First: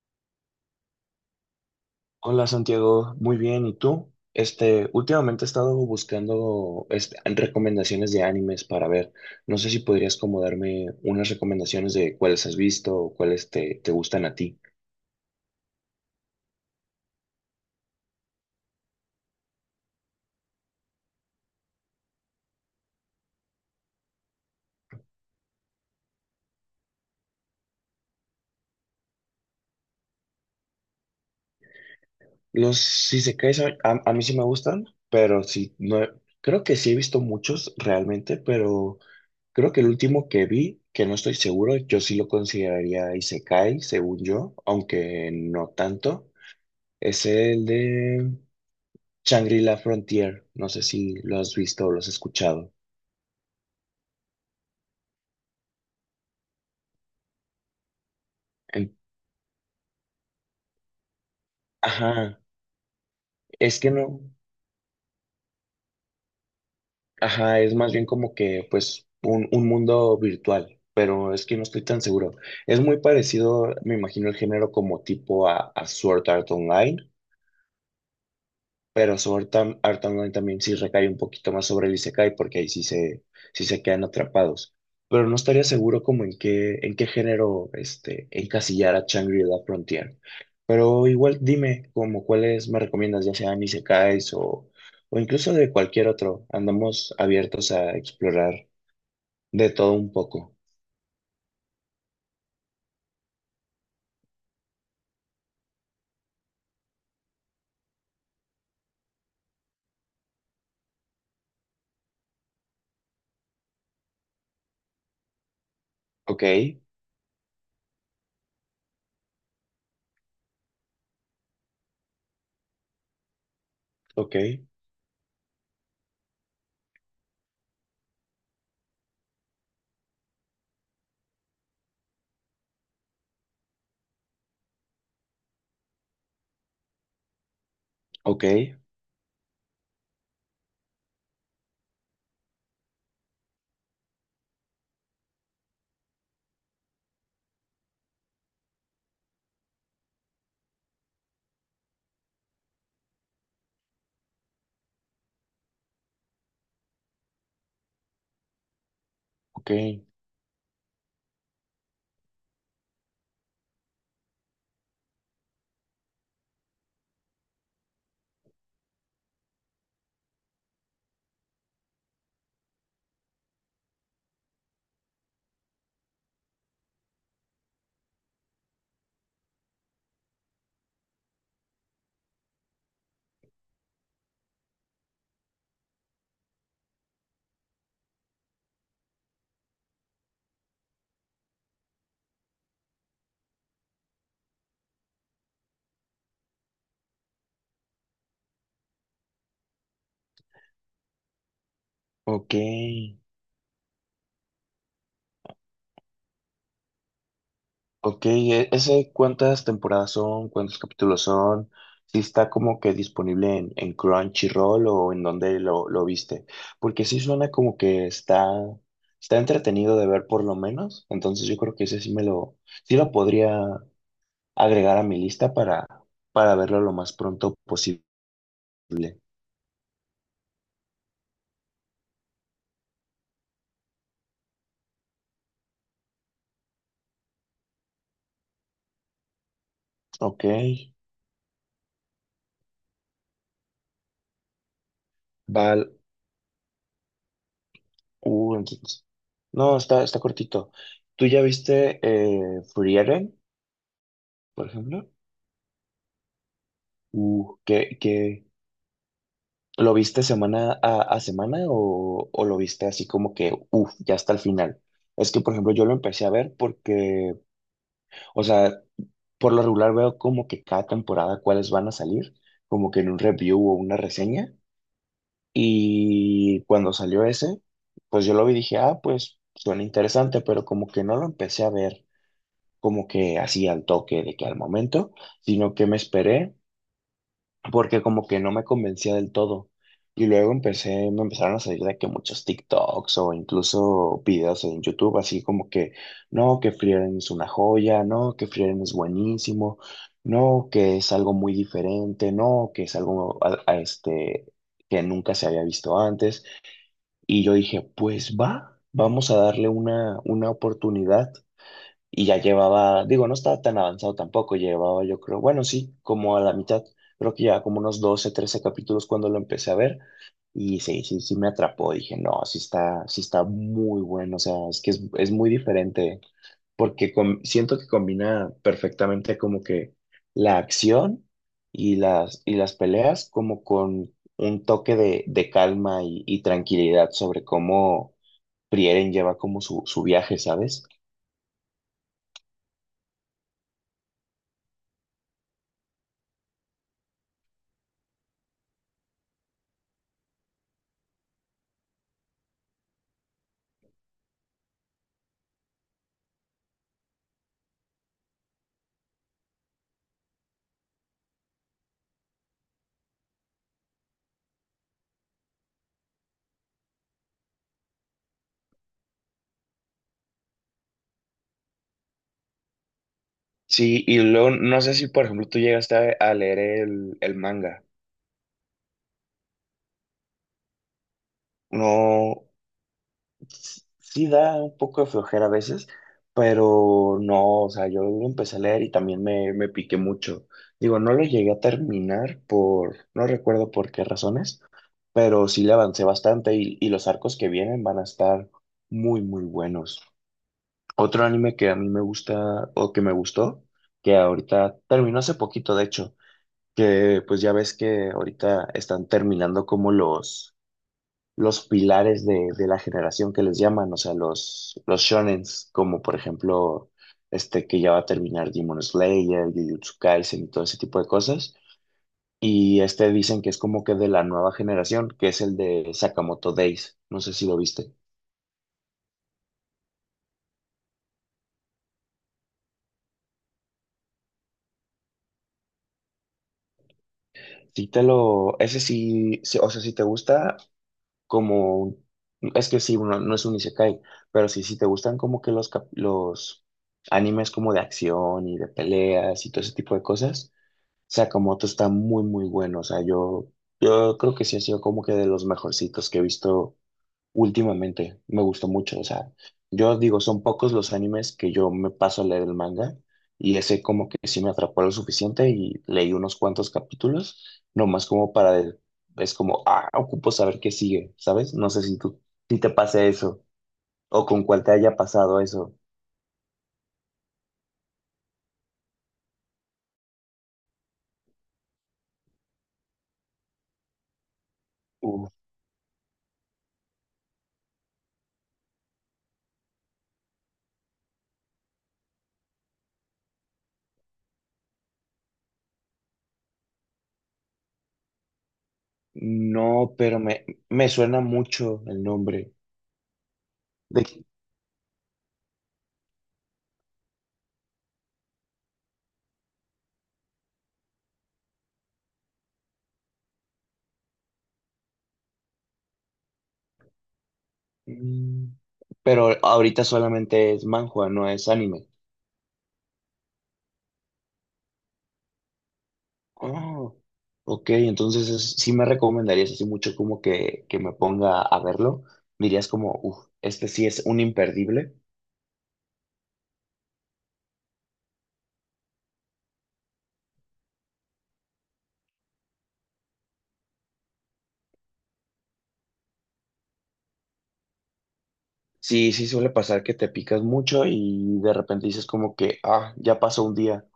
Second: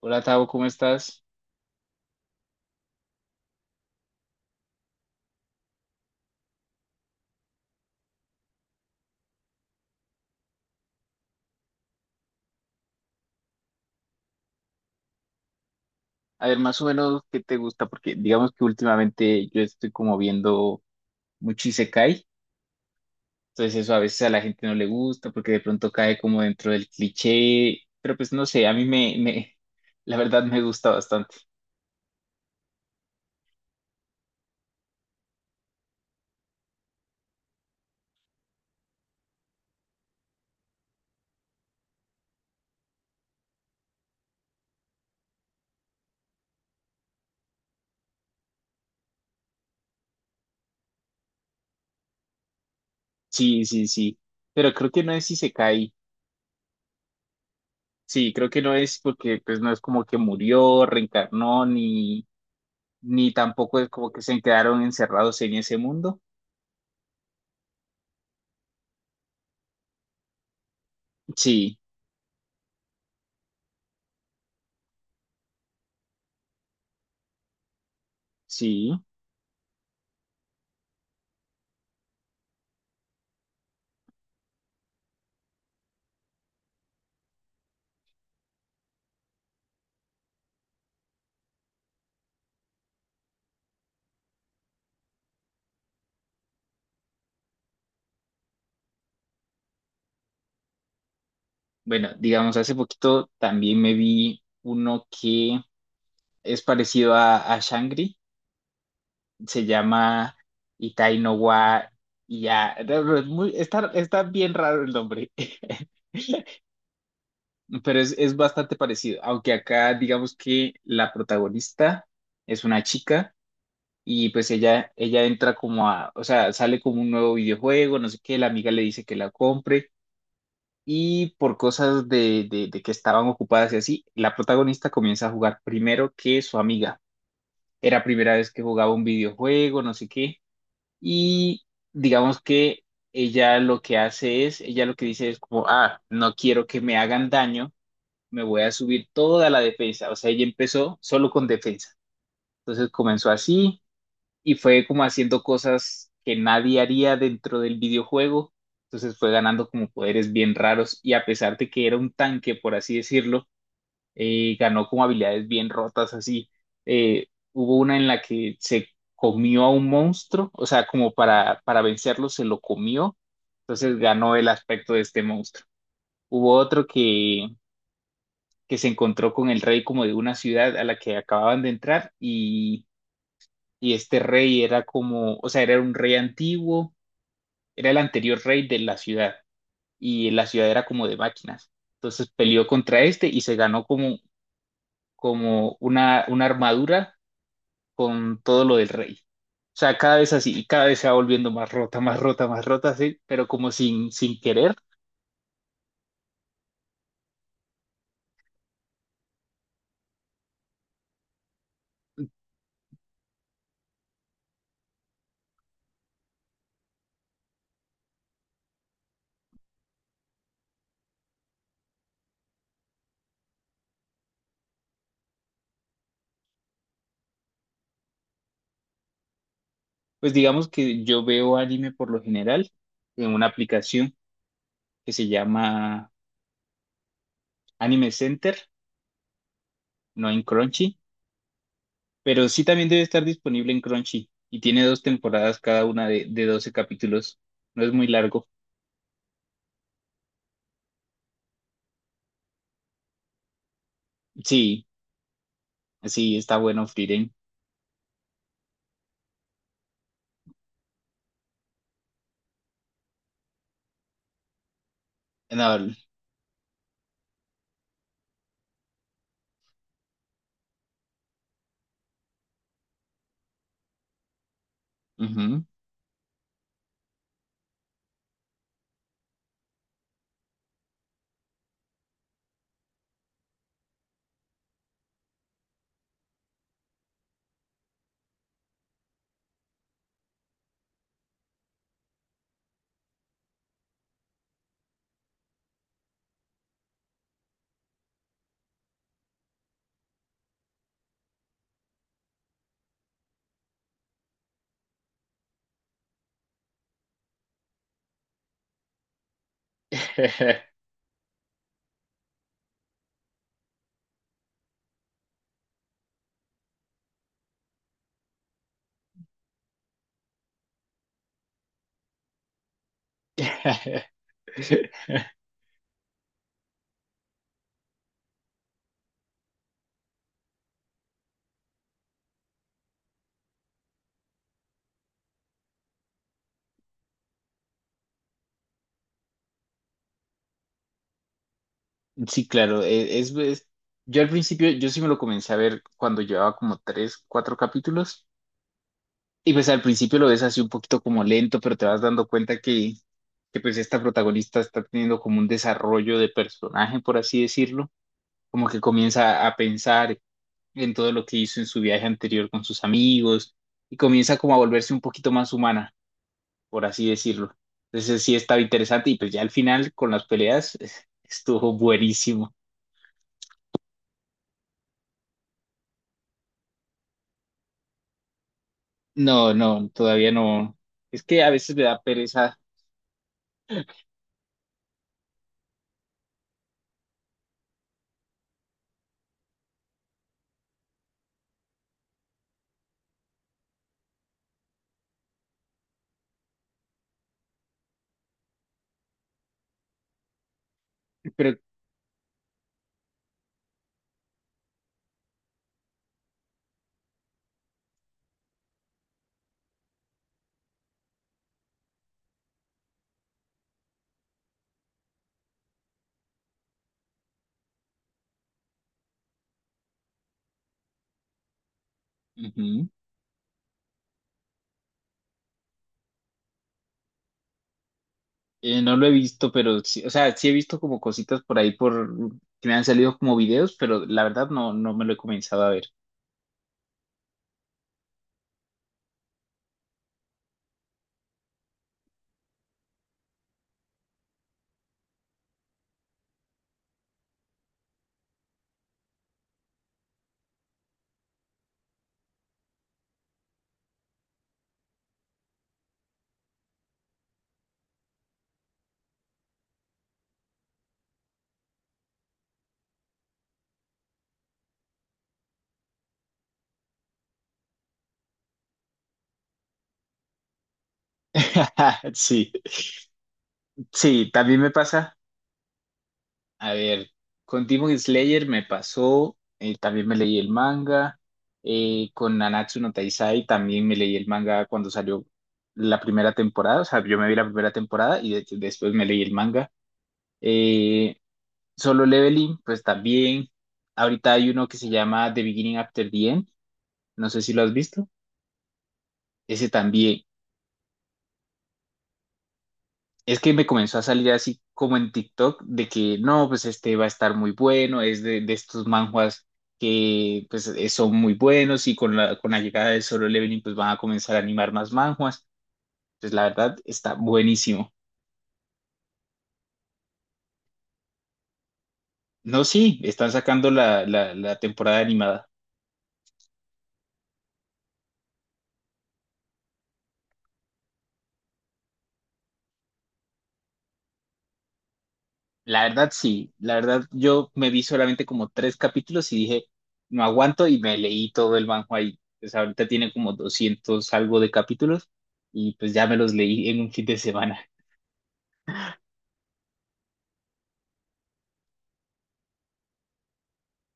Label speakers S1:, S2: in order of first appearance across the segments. S1: Hola Tavo, ¿cómo estás?
S2: Hola Santiago, muy bien, ¿y tú? Últimamente he estado buscando recomendaciones de animes para ver. No sé si podrías como darme unas recomendaciones de cuáles has visto o cuáles te gustan a ti.
S1: A ver, más o menos, ¿qué te gusta? Porque digamos que últimamente yo estoy como viendo mucho Isekai, entonces eso a veces a la gente no le gusta porque de pronto cae como dentro del cliché, pero pues no sé, a mí la verdad me gusta bastante.
S2: Los isekais a mí sí me gustan, pero sí, no, creo que sí he visto muchos realmente, pero creo que el último que vi, que no estoy seguro, yo sí lo consideraría isekai, según yo, aunque no tanto, es el de... Shangri-La Frontier, no sé si lo has visto o lo has escuchado.
S1: Sí, sí, sí, pero creo que no es Isekai, sí, creo que no
S2: En-
S1: es porque pues no es como que murió, reencarnó, ni,
S2: ajá,
S1: ni tampoco
S2: es
S1: es
S2: que
S1: como
S2: no,
S1: que se quedaron encerrados en ese mundo.
S2: ajá, es más bien como que pues un mundo virtual, pero es que no
S1: Sí,
S2: estoy tan seguro. Es muy parecido, me imagino, el género como tipo a Sword Art Online.
S1: sí.
S2: Pero su Art Online también sí recae un poquito más sobre el Isekai, porque sí se quedan atrapados. Pero no estaría seguro como en qué género encasillar a Shangri-La Frontier. Pero igual dime como cuáles me recomiendas, ya sean Isekais o incluso de cualquier otro. Andamos abiertos a explorar de todo un poco.
S1: Bueno, digamos, hace poquito también me vi uno que es parecido a Shangri, se llama Itai no wa Ya. Está bien raro el nombre,
S2: Ok,
S1: pero es bastante parecido, aunque acá digamos que la protagonista es una chica y
S2: ok,
S1: pues ella entra como o sea, sale como un nuevo videojuego, no sé qué, la amiga le dice que la compre y por cosas de que estaban ocupadas y así, la protagonista comienza a jugar primero que su amiga. Era primera
S2: ok,
S1: vez que jugaba un videojuego, no sé qué, y digamos que ella lo que dice es como, ah, no quiero que me hagan daño, me voy a subir toda la defensa. O sea, ella empezó solo con defensa. Entonces comenzó así y fue como haciendo cosas que nadie haría dentro del videojuego. Entonces fue ganando
S2: ok,
S1: como poderes bien raros y a pesar de que era un tanque, por así decirlo, ganó como habilidades bien rotas así. Hubo una en la que se comió a un monstruo, o sea, como para vencerlo se lo comió, entonces ganó el aspecto de este monstruo. Hubo otro que se encontró con el rey como de una ciudad a la que acababan de entrar y este rey era como, o sea, era un rey antiguo, era el anterior rey de la ciudad y la ciudad era como de máquinas. Entonces peleó contra este y se ganó como una armadura con todo lo del rey. O sea, cada vez así, y cada vez se va volviendo más rota, más rota,
S2: ok.
S1: más rota, así, pero como sin querer.
S2: Ok, ¿ese cuántas temporadas son? ¿Cuántos capítulos son? ¿Si está como que disponible en Crunchyroll o en donde lo viste? Porque sí suena como que está entretenido de ver por lo menos. Entonces yo creo que ese sí me lo, sí lo podría agregar a mi lista para verlo lo más pronto posible.
S1: Pues digamos que yo veo anime por lo general en una aplicación que se llama Anime Center, no en
S2: Ok,
S1: Crunchy. Pero sí también debe estar disponible en Crunchy y tiene dos temporadas cada
S2: Val,
S1: una de 12 capítulos. No es muy largo.
S2: uh, entonces- No, está cortito. ¿Tú ya viste Frieren, por
S1: Sí,
S2: ejemplo?
S1: sí, está bueno Frieren.
S2: Uh, ¿qué, qué- ¿Lo viste semana a semana o lo viste así como que, uff, ya hasta el final? Es que, por ejemplo, yo lo
S1: No,
S2: empecé a ver porque, o sea, por lo regular veo como que cada temporada cuáles van a salir, como que en un review o una reseña.
S1: ujú.
S2: Y cuando salió ese, pues yo lo vi y dije, ah, pues suena interesante, pero como que no lo empecé a ver como que así al toque de que al momento, sino que me esperé porque como que no me convencía del todo. Y luego empecé, me empezaron a salir de que muchos TikToks o incluso videos en YouTube, así como que, no, que Frieren es una joya, no, que Frieren es buenísimo, no, que es algo muy diferente, no, que es algo que nunca se había visto antes. Y yo dije, pues va, vamos a darle una oportunidad y ya llevaba, digo, no estaba tan avanzado tampoco, llevaba yo creo, bueno, sí, como a la mitad, creo que ya como unos 12 13 capítulos cuando lo empecé a ver y sí me atrapó, dije, no, sí está muy bueno, o sea, es muy diferente porque siento que combina perfectamente como que la acción y las peleas como con un toque de calma y tranquilidad sobre cómo Prieren lleva como su viaje, ¿sabes?
S1: Sí, claro, yo al principio, yo sí me lo comencé a ver cuando llevaba como tres, cuatro capítulos y pues al principio lo ves así un poquito como lento, pero te vas dando cuenta que pues esta protagonista está teniendo como un desarrollo de personaje, por así decirlo, como que comienza a pensar, en todo lo que hizo en su viaje anterior con sus amigos y comienza como a volverse un poquito más humana, por así decirlo. Entonces sí estaba interesante y pues ya al final con las peleas estuvo buenísimo.
S2: Sí, y luego no sé si, por ejemplo, tú llegaste a leer el manga.
S1: No, no, todavía no. Es que a veces me da
S2: No,
S1: pereza,
S2: sí da un poco de flojera a veces, pero no, o sea, yo lo empecé a leer y también me piqué mucho. Digo, no lo llegué a terminar por, no recuerdo por qué razones, pero sí le avancé bastante y los arcos que vienen van a estar muy, muy buenos. Otro anime
S1: pero
S2: que a mí me gusta o que me gustó, que ahorita terminó hace poquito, de hecho. Que pues ya ves que ahorita están terminando como los pilares de la generación que les llaman, o sea, los shonens, como por ejemplo, este que ya va a terminar Demon Slayer, Jujutsu Kaisen y todo ese tipo de cosas. Y
S1: ujú.
S2: este dicen que es como que de la nueva generación, que es el de Sakamoto Days. No sé si lo viste.
S1: No lo he visto, pero sí, o sea, sí he visto como cositas por ahí por que me han salido como videos, pero la verdad no, no me lo he comenzado a ver.
S2: Ese sí, sí, o sea, si te gusta, como un- es que sí, uno no es un isekai, pero sí, si te gustan como que los animes como de acción y de peleas y todo ese tipo de cosas, Sakamoto está muy muy bueno, o sea, yo creo que sí ha sido como que de los mejorcitos que he visto. Últimamente me gustó mucho, o sea, yo digo, son pocos los animes que yo me paso a leer el manga y ese como que sí me atrapó lo suficiente y leí unos cuantos capítulos, nomás como es como, ah, ocupo saber qué sigue, ¿sabes? No sé si tú,
S1: Sí,
S2: si te pase eso o
S1: sí,
S2: con
S1: también
S2: cuál
S1: me
S2: te haya
S1: pasa.
S2: pasado eso.
S1: A ver, con Demon Slayer me pasó, también me leí el manga, con Nanatsu no Taizai también me leí el manga cuando salió
S2: Uf,
S1: la primera temporada, o sea, yo me vi la primera temporada y después me leí el manga. Eh, Solo Leveling, pues también, ahorita hay uno que se llama The Beginning After the End, no sé si lo has visto, ese
S2: no, pero
S1: también.
S2: me suena mucho el nombre.
S1: Es que me comenzó a
S2: De,
S1: salir así como en TikTok de que no, pues este va a estar muy bueno, es de estos manhwas que pues son muy buenos y con la llegada de Solo Leveling pues van a comenzar a animar más manhwas. Pues la verdad está buenísimo.
S2: mm, pero ahorita solamente es manhwa, no es anime.
S1: No, sí, están sacando la temporada animada.
S2: Oh, ok, entonces sí me recomendarías así mucho como que me ponga a verlo. Dirías como, uff, este sí es un imperdible.
S1: La verdad sí, la verdad yo me vi solamente como tres capítulos y dije, no aguanto y me leí todo el manhwa y pues ahorita tiene como 200 algo de capítulos y pues ya me los leí en un fin de semana.
S2: Sí, sí suele pasar que te picas mucho y de repente dices como que, ah, ya pasó un día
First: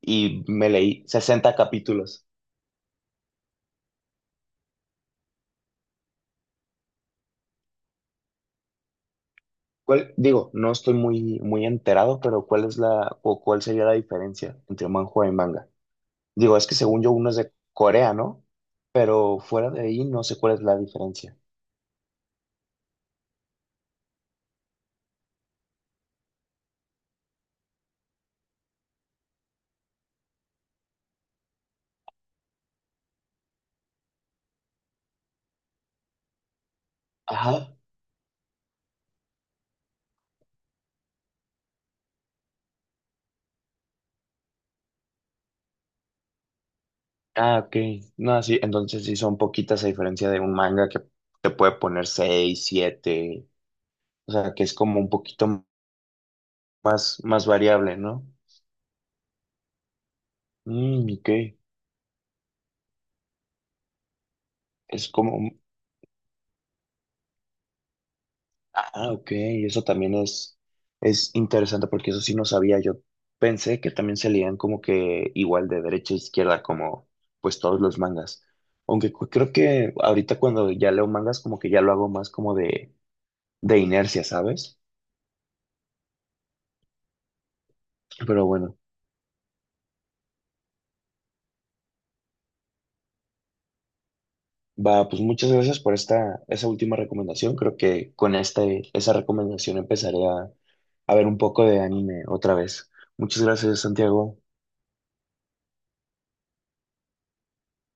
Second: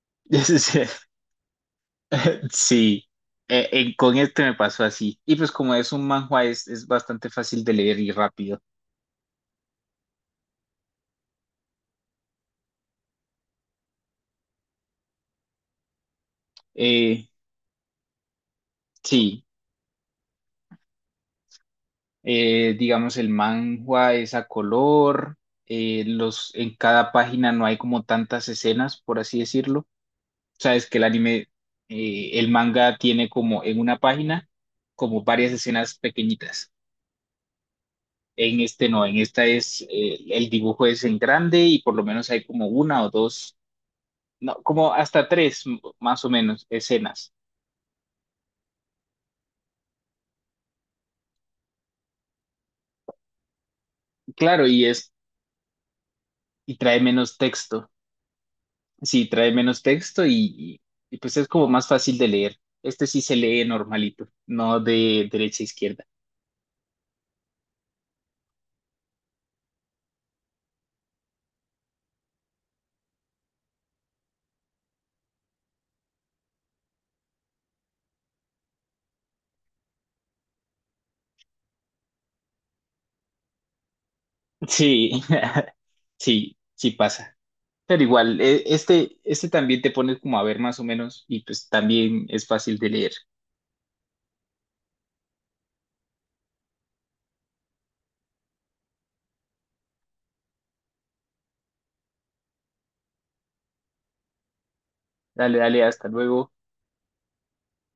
S2: y me leí 60 capítulos.
S1: Sí, con este me pasó así. Y pues como es un manhwa, es bastante fácil de leer y rápido.
S2: ¿Cuál, digo, no estoy muy, muy enterado, pero ¿cuál es o cuál sería la diferencia entre manhua y manga? Digo, es que según yo
S1: Eh,
S2: uno es de Corea, ¿no? Pero
S1: sí,
S2: fuera de ahí no sé cuál es la diferencia.
S1: digamos el manhwa es a color, en cada página no hay como tantas escenas, por así decirlo. Sabes que el anime, el manga tiene como en una página como varias escenas pequeñitas.
S2: Ajá.
S1: En este no, en esta es, el dibujo es en grande y por lo menos hay como una o dos no, como hasta tres más o menos escenas.
S2: Ah, ok. No, sí, entonces sí son poquitas a diferencia de un manga que te puede poner seis, siete, o sea, que
S1: Claro,
S2: es como un poquito
S1: y trae
S2: más,
S1: menos
S2: más
S1: texto.
S2: variable, ¿no?
S1: Sí, trae menos texto
S2: Mm, ok.
S1: pues es como más fácil de leer. Este sí se lee normalito, no
S2: Es
S1: de
S2: como, un-
S1: derecha a izquierda.
S2: ah, ok, eso también es interesante porque eso sí no sabía. Yo pensé que también se leían como que igual de derecha a izquierda, como pues todos los mangas. Aunque creo que ahorita cuando ya leo mangas, como que ya lo hago más como de inercia, ¿sabes?
S1: Sí, sí, sí pasa. Pero igual,
S2: Pero
S1: e-
S2: bueno.
S1: este, este también te pones como a ver más o menos y pues también es fácil de leer.
S2: Va, pues muchas gracias por esa última recomendación. Creo que con esa recomendación empezaré a ver un poco de anime otra vez. Muchas gracias, Santiago.
S1: Dale, dale, hasta luego.